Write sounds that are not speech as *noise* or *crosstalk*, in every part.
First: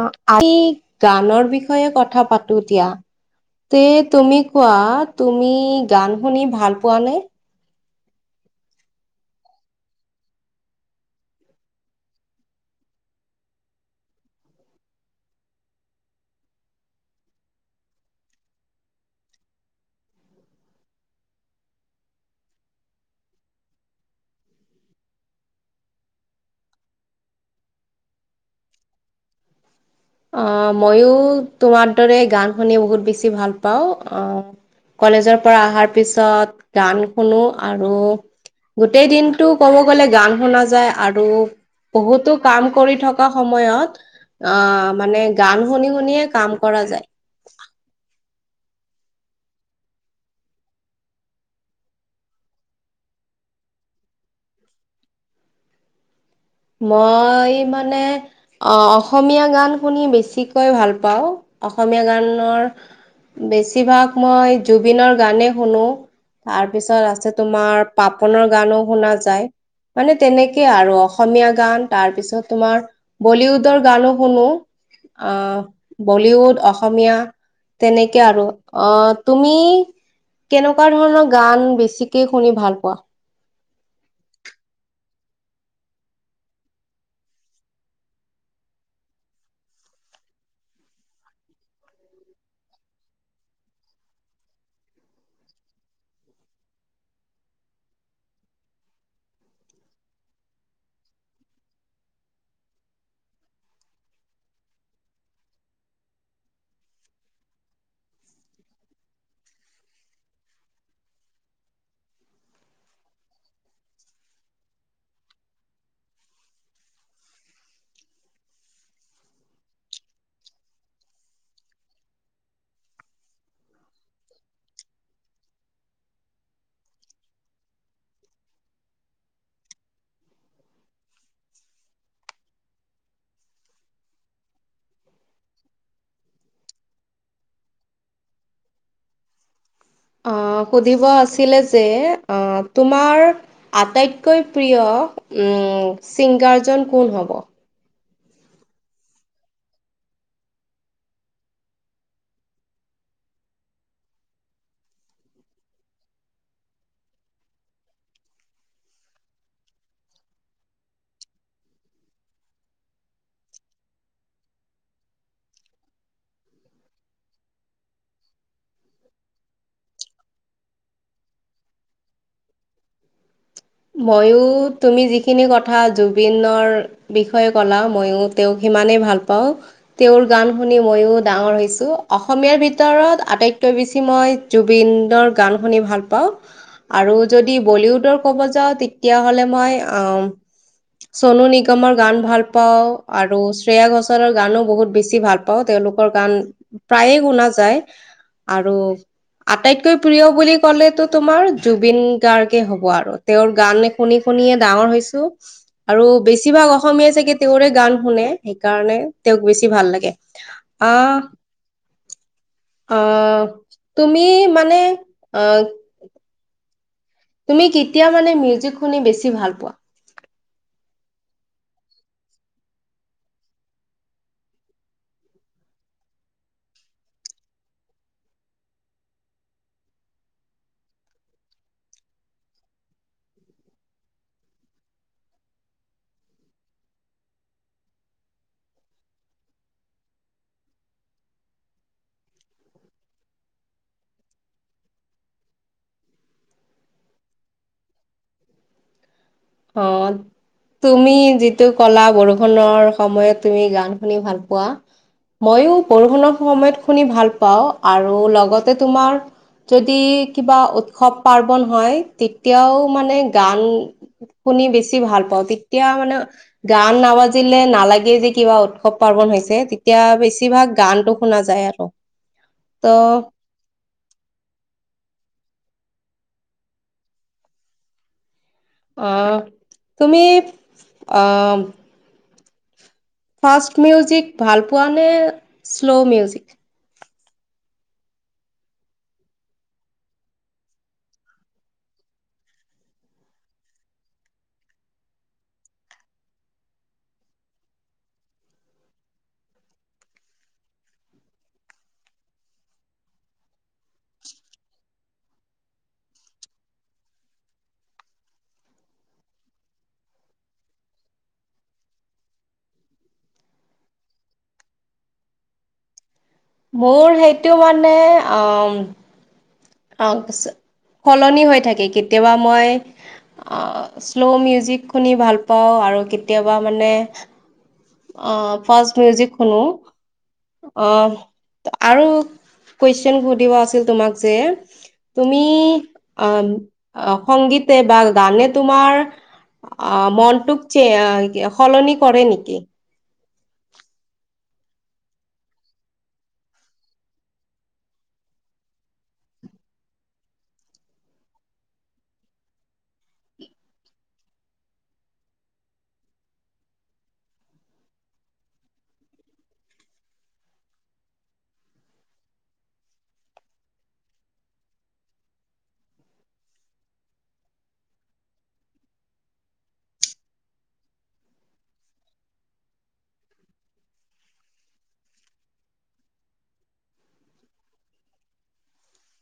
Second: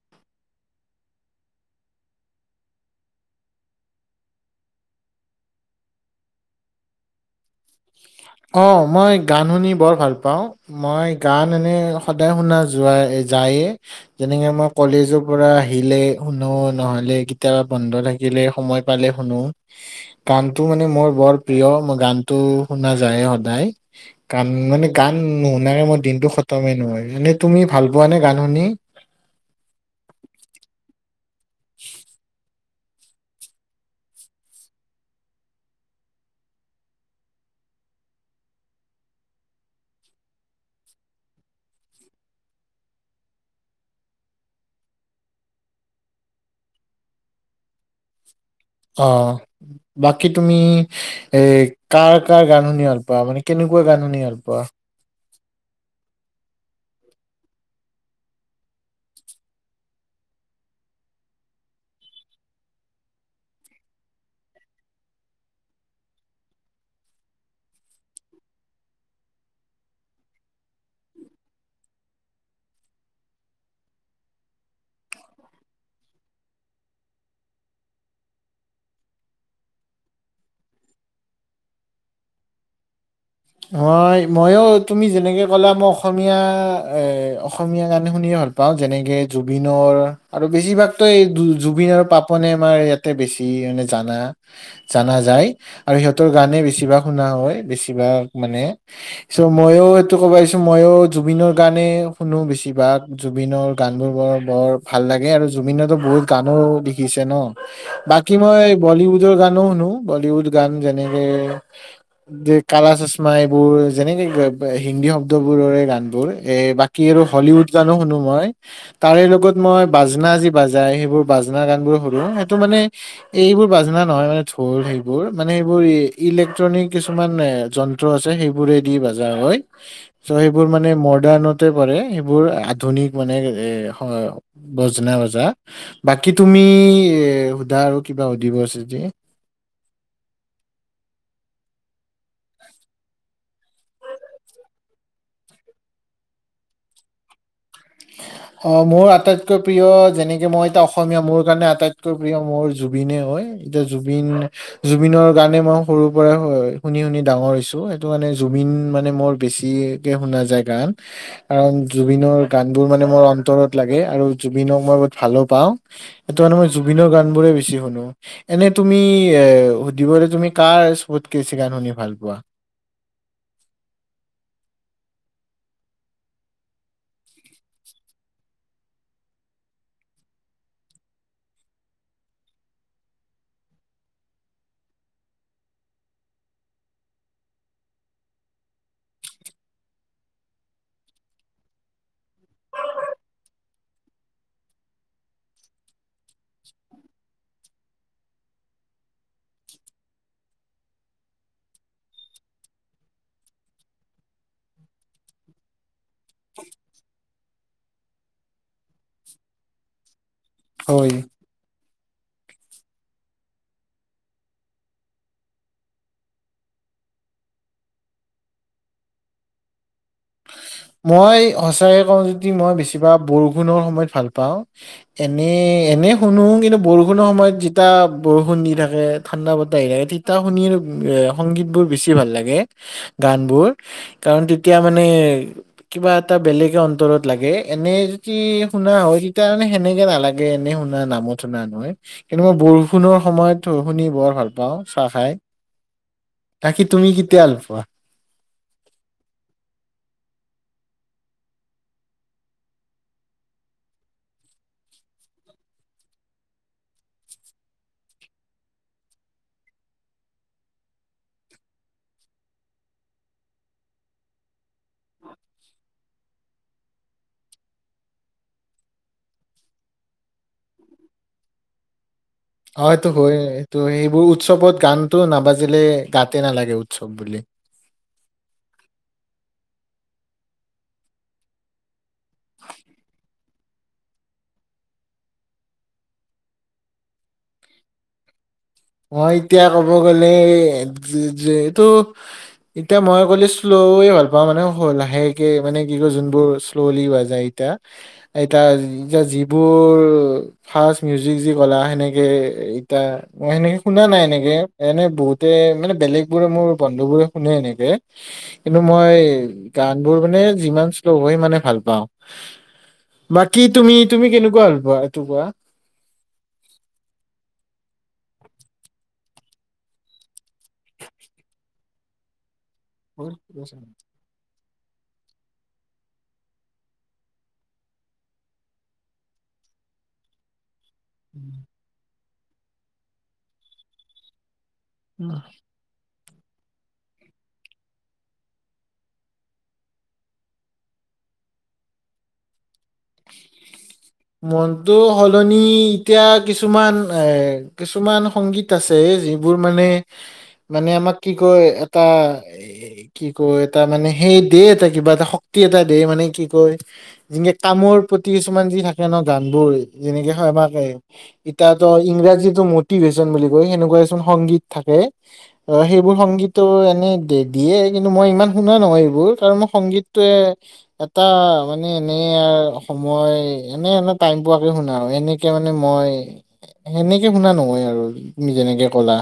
অ, আজি গানৰ বিষয়ে কথা পাতো দিয়া। তে, তুমি কোৱা, তুমি গান শুনি ভাল পোৱা নে? অঁ, মই গান শুনি বৰ ভাল পাওঁ। মই গান এনেই সদায় শুনা যোৱা যায়ে। যেনেকে মই কলেজৰ পৰা আহিলে শুনো, নহ'লে কেতিয়াবা বন্ধ থাকিলে সময় পালে শুনো, গানটো মানে মোৰ বৰ প্ৰিয়, মই গানটো শুনা যায় এ সদায়। গান মানে গান নুশুনাকে মই দিনতটো খতমেই নহয়। এনে তুমি ভাল পোৱা নে গান শুনি? আহ, মইও তোমাৰ দৰে গান শুনি বহুত বেছি ভাল পাওঁ, আহ। কলেজৰ পৰা অহাৰ পিছত গান শুনো আৰু গোটেই দিনটো ক'ব গ'লে গান শুনা যায় আৰু বহুতো কাম কৰি থকা সময়ত অ মানে গান শুনি-শুনিয়ে কাম কৰা যায়। অ, বাকী তুমি এ, কাৰ-কাৰ গান শুনি ভাল পোৱা, মানে কেনেকুৱা গান শুনি ভাল পোৱা? মই মানে অঁ অসমীয়া গান শুনি বেছিকৈ ভাল পাওঁ অসমীয়া গানৰ বেছিভাগ মই জুবিনৰ গানে‌ শুনো। তাৰ পিছত আছে তোমাৰ, পাপনৰ গানো শুনা যায় মানে তেনেকেই আৰু অসমীয়া গান, তাৰ পিছত তোমাৰ বলীউডৰ গানো শুনো। আঁহ, বলিউড অসমীয়া। তেনেকে আৰু অঁ তুমি কেনেকুৱা ধৰণৰ গান বেছিকে শুনি ভাল পোৱা? মই মইয়ো তুমি যেনেকে ক'লা মই অসমীয়া এঁ অসমীয়া গানে শুনিয়ে ভাল পাওঁ। পাওঁ যেনেকে জুবিনৰ আৰু বেছিভাগতো এই জুবিন আৰু পাপনে আমাৰ ইয়াত তে বেছি মানে জানা জানা যায় আৰু সিহঁতৰ গানে বেছিভাগ শুনা হয় বেছিভাগ মানে চ' মইও এইটো ক'বা‌হিছো মইও জুবিনৰ গানে শুনো বেছিভাগ। জুবিনৰ গান বোৰ বৰ বৰ ভাল লাগে আৰু জুবিনৰতো বহুত গানো দেখিছে ন'? বাকী মই বলীউডৰ গানো শুনো, বলীউড গান যেনেকে যে কালা চচ মা এইবোৰ যেনেকে ৱে হিন্দী শব্দবোৰৰ এ গান বোৰ এ বাকী আৰু হলিউড জানো শুনো মই। তাৰে লগত মই বাজনা যি বাজাই, সেইবোৰ বাজনা গান বোৰ শুনো, সেইটো মানে এইবোৰ বাজনা নহয় মানে ঢোৰ সেইবোৰ মানে সেইবোৰ ইলেক্ট্ৰনিক কিছুমান এ জন্ ত্ৰ আছে সেইবোৰে দি বাজা হয়। চ' সেইবোৰ মানে মডাৰ্ণতে পৰে, সেইবোৰ আধুনিক মানে এ হ বজনা বজা, বাকী তুমি এ সোধা আৰু কিবা সুধিব আছে যদি? অঁহ সুধিব আছিলে যে তোমাৰ আটাইতকৈ প্ৰিয় উম চিংগাৰজন কোন হ'ব? *unintelligible* অ' মোৰ আটাইতকৈ প্ৰিয়, যেনেকে মই এতিয়া অসমীয়া, মোৰ কাৰণে আটাইতকৈ প্ৰিয় মোৰ জুবিনেই হয়। এতিয়া জুবিন জুবিনৰ গানে মই সৰুৰ পৰা এ শুনি শুনি ডাঙৰ হৈছো সেইটো কাৰণে জুবিন মানে মোৰ বেছি কে শুনা যায় গান, কাৰণ জুবিনৰ গান বোৰ মানে মোৰ অন্তৰত লাগে, আৰু জুবিনক মই বহুত ভালো পাওঁ। সেইটো কাৰণে মই জুবিনৰ গান বোৰে বেছি শুনো। এনেই তুমি এ সুধিবলে তুমি কাৰ চ'বতকে বেছি গান শুনি ভাল পোৱা? ময়ো তুমি যিখিনি কথা জুবিনৰ বিষয়ে ক'লা ময়ো তেওঁক সিমানেই ভাল পাওঁ। তেওঁৰ গান শুনি ময়ো ডাঙৰ হৈছোঁ। অসমীয়াৰ ভিতৰত আটাইতকৈ বেছি মই জুবিনৰ গান শুনি ভাল পাওঁ, আৰু যদি বলিউডৰ কব যাওঁ তেতিয়াহ'লে মই চনু নিগমৰ গান ভাল পাওঁ, আৰু শ্ৰেয়া ঘোষলৰ গানো বহুত বেছি ভাল পাওঁ তেওঁলোকৰ গান প্ৰায়ে শুনা যায় আৰু আটাইতকৈ প্ৰিয় বুলি ক'লেতো তোমাৰ জুবিন গাৰ্গে হ'ব আৰু। তেওঁৰ গান এ শুনি শুনিয়ে ডাঙৰ হৈছো। আৰু বেছিভাগ অসমীয় চাগে তেওঁৰে গান শুনে, সেইকাৰণে তেওঁক বেছি ভাল লাগে। হয় আহ আঁহ তুমি মানে আঁহ তুমি কেতিয়া মানে মিউজিক শুনি বেছি ভাল পোৱা? মই সচাঁকে কওঁ যদি মই বেছিভাগ বৰষুণৰ সময়ত ভাল পাওঁ। এনে এনে শুনো কিন্তু বৰষুণৰ সময়ত যেতিয়া বৰষুণ দি থাকে, ঠাণ্ডা বতাহ আহি থাকে তেতিয়া শুনি সংগীত বোৰ বেছি ভাল লাগে। গানবোৰ, কাৰণ তেতিয়া মানে কিবা এটা বেলেগে অন্তৰত লাগে এনে যদি শুনা হয়, তেতিয়া মানে সেনেকে নালাগে। এনে শুনা নামত শুনা নহয়। কিন্তু মই বৰষুণৰ সময়ত শুনি বৰ ভাল পাওঁ চাহ খাই। বাকী তুমি কেতিয়া ভাল পোৱা? অহ। তুমি যিটো কলা বৰষুণৰ সময়ত তুমি গান শুনি ভাল পোৱা। মইও বৰষুণৰ সময়ত শুনি ভাল পাওঁ আৰু লগতে তোমাৰ যদি কিবা উৎসৱ পাৰ্বন হয় তেতিয়াও মানে গান শুনি বেছি ভাল পাওঁ, তেতিয়া মানে গান নাবাজিলে নালাগে যে কিবা উৎসৱ পাৰ্বন হৈছে। তেতিয়া বেছিভাগ গানটো শুনা যায় আৰু। ত' এইটো হয় এইটো সেইবোৰ উৎসৱত গানতটো নাবাজিলে গাতে নালাগে উৎসৱ বুলি। অ' তুমি অ' ফাষ্ট মিউজিক ভাল পোৱা শ্লোল মিউজিক? মই এতিয়া ক'ব গলে কি যে এইটো এতিয়া মই ক'লে শ্লয়ে ভাল পাওঁ মানে লাহেকে মানে কি কই যোনবোৰ শ্ল'লি পোৱা যায়। এতিয়া এতিয়া যিবোৰ ফাষ্ট মিউজিক যি কলা সেনেকে এতিয়া অ সেনেকে শুনা নাই এনে বহুতে মানে বেলেগ বোৰে মোৰ বন্ধু বোৰে শুনে এনেকে। কিন্তু মই গান বোৰ মানে যিমান শ্লো' হয় সিমানে ভাল পাওঁ। বাকী তুমি তুমি কেনেকুৱা হ'ল পোৱা এইটো কোৱা? মোৰ সেইটো মানে অম! তাৰপিছত সলনি হৈ থাকে কেতিয়াবা মই। আৰু *unintelligible* শ্ল' মিউজিক শুনি ভাল পাওঁ আৰু কেতিয়াবা মানে। অ ফাষ্ট মিউজিক শুনো অ। *unintelligible* আৰু কুৱেচন সুধিব আছিল তোমাক যে। তুমি আঁহ সংগীতে বা গানে তোমাৰ। অ মনটোক যে সলনি কৰে নেকি। *unintelligible* মনটো সলনি এতিয়া কিছুমান এ কিছুমান সংগীত। আছে যিবোৰ মানে মানে আমাক কি কয় এটা। এ কি কয় এটা মানে সেই দে এটা কিবা এটা শক্তি এটা দে মানে কি কয় যে। কামৰ প্ৰতি কিছুমান যি থাকে ন গান বোৰ, যেনেকে হয়বাকে। এতিয়া টো ইংৰাজীটো মটিভেশচন বুলি কয় সেনেকুৱা এ চোন সংগীত থাকে। অ সেইবোৰ সংগীতটো এনেই দিয়ে কিন্তু মই ইমান শুনা নহয় এইবোৰ কাৰণ মই সংগীতটোৱে। এটা মানে এনে। এনে আৰু সময় এনে এনে টাইম পোৱাকে শুনা আৰু এনেকে মানে মই। সেনেকে শুনা নহয় আৰু তুমি যেনেকে কলা,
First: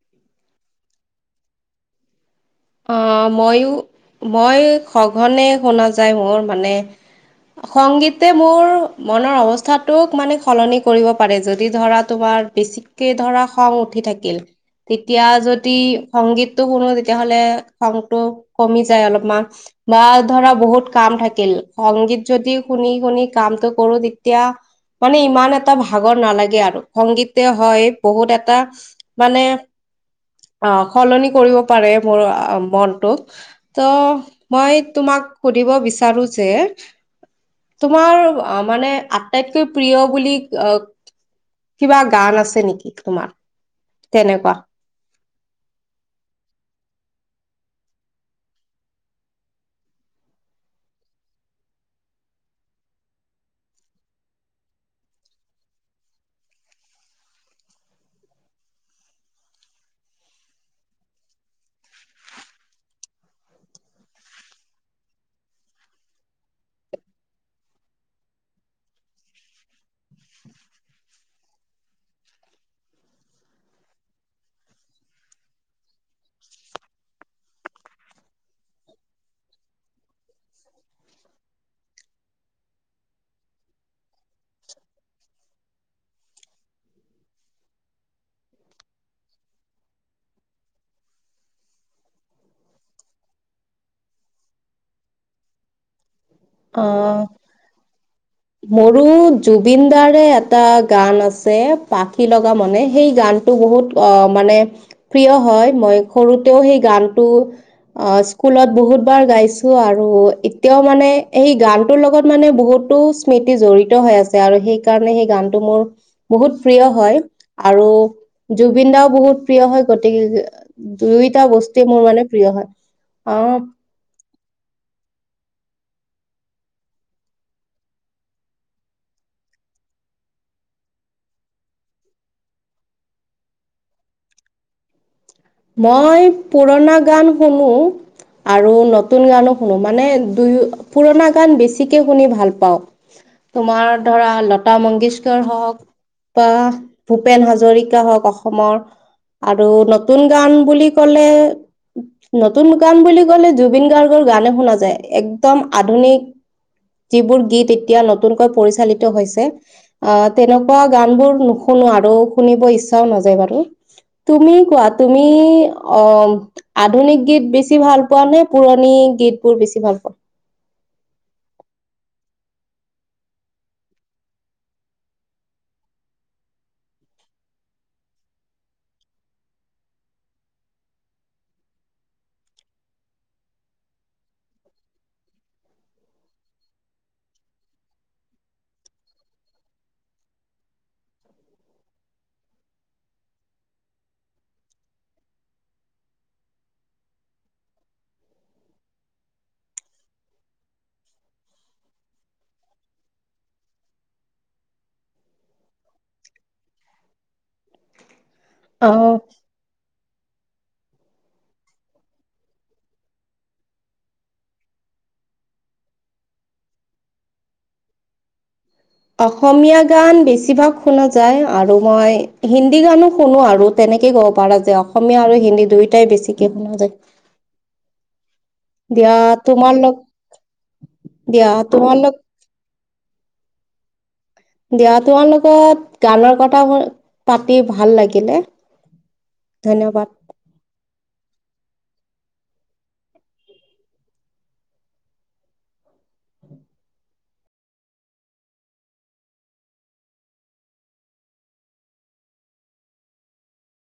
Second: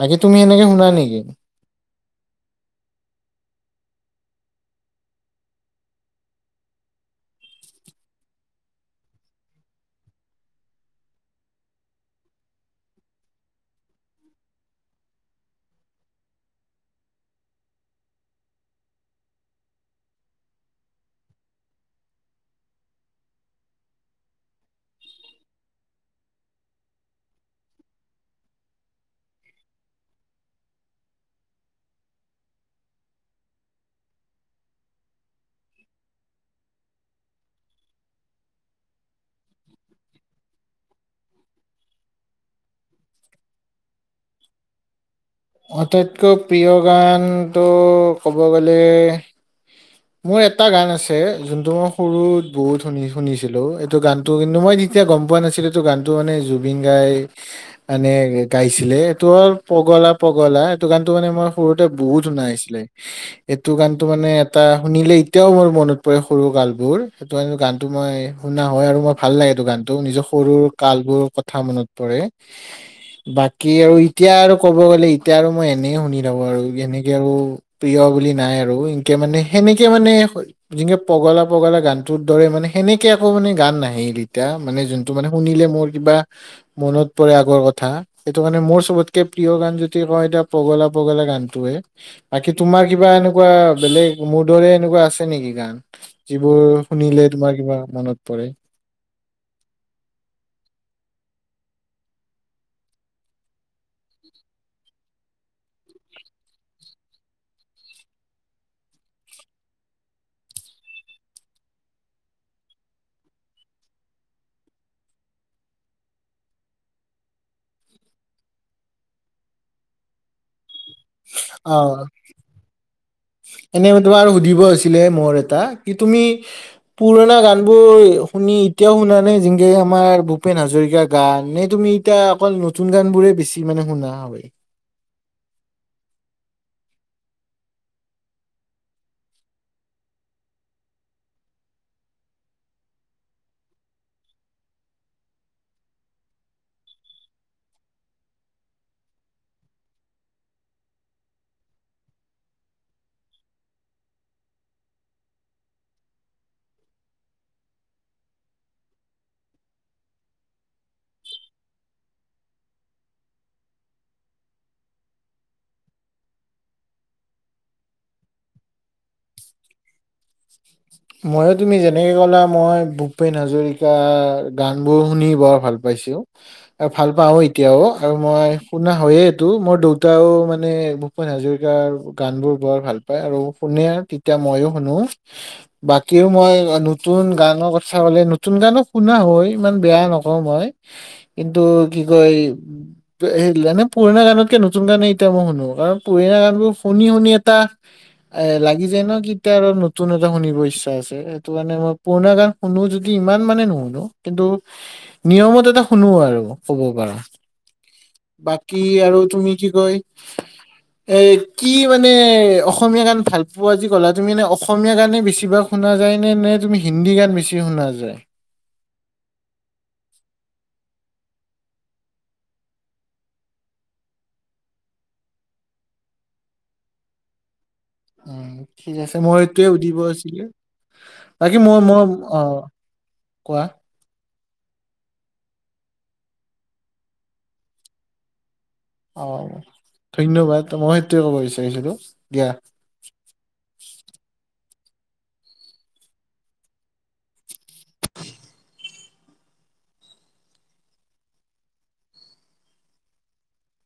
বাকী তুমি সেনেকে শুনা নেকি। অহ ময়ো মই সঘনে শুনা যায় মোৰ মানে। সংগীতে মোৰ মনৰ অৱস্থাটোক মানে সলনি কৰিব পাৰে, যদি ধৰা তোমাৰ বেছিকে ধৰা খং উঠি থাকিল তেতিয়া যদি সংগীতটো শুনো তেতিয়াহ'লে খংটো কমি যায় অলপমা বা ধৰা বহুত কাম থাকিল, সংগীত যদি শুনি শুনি কামটো কৰো তেতিয়া মানে ইমান এটা ভাগৰ নালাগে আৰু সংগীতে হয় বহুত এটা মানে অ সলনি কৰিব পাৰে মোৰ আ মনটোক ত মই তোমাক সুধিব বিচাৰো যে তোমাৰ আ মানে আটাইতকৈ প্ৰিয় বুলি আ কিবা গান আছে নেকি তোমাৰ তেনেকুৱা? আটাইতকৈ প্ৰিয় গানটো ক'ব গ'লে *inaudible* মোৰ এটা গান আছে, যোনটো মই সৰুতে বহুত শুনি শুনিছিলো, এইটো গান টো কিন্তু মই তেতিয়া গম পোৱা নাছিলো তো গানটো মানে জুবিন দাই মানে গাইছিলে এইটো হ'ল পগলা পগলা এইটো গানটো মানে মই সৰুতে বহুত শুনা হৈছিলে। এইটো গানটো মানে এটা শুনিলে এতিয়াও মোৰ মনত পৰে সৰু কাল বোৰ। সেইটো কাৰনে গানটো মই শুনা হয় আৰু মই ভাল লাগে এইটো গানটো নিজৰ সৰুৰ কালবোৰৰ কথা মনত পৰে। *inaudible* বাকী আৰু এতিয়া আৰু ক'ব গ'লে এতিয়া আৰু মই এনে শুনি থাকো আৰু এনেকে আও প্ৰিয় বুলি নাই আৰু এনকে মানে সেনেকে মানে যেনেকে পগলা পগলা গানটোৰ দৰে মানে সেনেকে আকৌ মানে গান নাহে এই দুইটা, মানে যোন টো মানে শুনিলে মোৰ কিবা মনত পৰে আগৰ কথা সেইটোকাৰণে মোৰ চবতকে প্ৰিয় গান যদি হয় এতিয়া পগলা পগলা গানটোৱে। বাকী তোমাৰ কিবা এনেকুৱা বেলেগ মোৰ দৰে এনেকুৱা আছে নেকি গান? যিবোৰ অ শুনিলে তোমাৰ কিবা মনত পৰে? মোৰো জুবিন দাৰে এটা গান আছে পাখি লগা মনে সেই গান টো বহুত অ মানে প্ৰিয় হয় মই সৰুতেও সেই গানটো আ স্কুলত বহুতবাৰ গাইছো আৰু এতিয়াও মানে এই গানটোৰ লগত মানে বহুতো স্মৃতি জড়িত হৈ আছে আৰু সেইকাৰণে সেই গানটো মোৰ বহুত প্ৰিয় হয় আৰু জুবিন দাও বহুত প্ৰিয় হয় গতিকে দুইটা অ বস্তু মানে মোৰ মানে প্ৰিয় হয়। অ এনে তোমাৰ সুধিব আছিলে মোৰ এটা কি তুমি পুৰণা গানবোৰ শুনি এতিয়াও শুনা নাই যেনেকে আমাৰ ভূপেন হাজৰিকাৰ গান নে তুমি তিয়া অকল নতুন গানবোৰে বেছি মানে শুনা হয়? মই পুৰণা গান শুনো। আৰু নতুন গানো শুনো মানে দুয়ো পুৰণা গান বেছিকে শুনি ভাল পাওঁ। তোমাৰ ধৰা লতা মংগেশকৰ হওঁক বা ভূপেন হাজৰিকা হওঁক অসমৰ আৰু নত তুন গান বুলি ক'লে নতুন গান বুলি ক'লে জুবিন গাৰ্গৰ গানে শুনা যায়। একদম আধুনিক যিবোৰ গীত এতিয়া নতুনকৈ পৰিচালিত হৈছে আ তেনেকুৱা গান বোৰ নুশুনো আৰু শুনিব ইচ্ছাও নাযায় বাৰু। তুমি কোৱা তুমি অ আধুনিক গীত বেছি ভাল পোৱা নে, পুৰণি গীত বোৰ বেছি ভাল পোৱা? ময়ো তুমি যেনেকে ক'লা মই ভূপেন হাজৰিকা গান বোৰ শুনি বৰ ভাল পা পাইছো। আৰু ভাল পাও, এতিয়াও আৰু মই শুনা হয়য়ে এইটো মোৰ দেউতাও মানে ভূপেন হাজৰিকাৰ গান বোৰ বৰ ভাল পায়, আৰু শুনে তেতিয়া ময়ো শুনো। বাকিও মই নতুন গানৰ কথা কলে, নতুন গানো শুনা হয় ইমান বেয়া নকওঁ মই। কিন্তু কি কয় মানে পুৰণা গানতকে নতুন গানেই এতিয়া মই শুনো, কাৰণ পুৰণা গান বোৰ শুনি শুনি এটা এ লাগি যায় ন, *unintelligible* আৰু নতুন এটা শুনিব ইচ্ছা আছে, সেইটো কাৰণে মই পুৰণা গান শুনো যদি ইমান মানে নুশুনো। কিন্তু নিয়মত এটা শুনো আৰু কব পাৰা। বাকী অ আৰু তুমি কি কয়, *unintelligible* এ কি মানে অসমীয়া গান ভাল পোৱা যে ক'লা তুমি মানে অসমীয়া গানে বেছিভাগ শুনা যায় নে, নে তুমি হিন্দী গান বেছি শুনা যায়? অসমীয়া গান বেছিভাগ শুনা যায়, আৰু মই হিন্দী গানো শুনো আৰু। তেনেকেই ক'ব পাৰা যে অসমীয়া আৰু হিন্দী দুয়োটা বেছিকে শুনা যায়। উম, ঠিক দিয়া আছে! মই এইটোয়ে তোমাৰ লগ সুধিব আছিলে। দিয়া বাকী মই তোমাৰ লগ মই--অ'কোৱা। দিয়া তোমাৰ লগত গানৰ কথা পাতি ভাল লাগিলে। অ' ধন্যবাদ। ধন্যবাদ! মই সেইটোৱে ক'ব বিচাৰিছিলো দিয়া।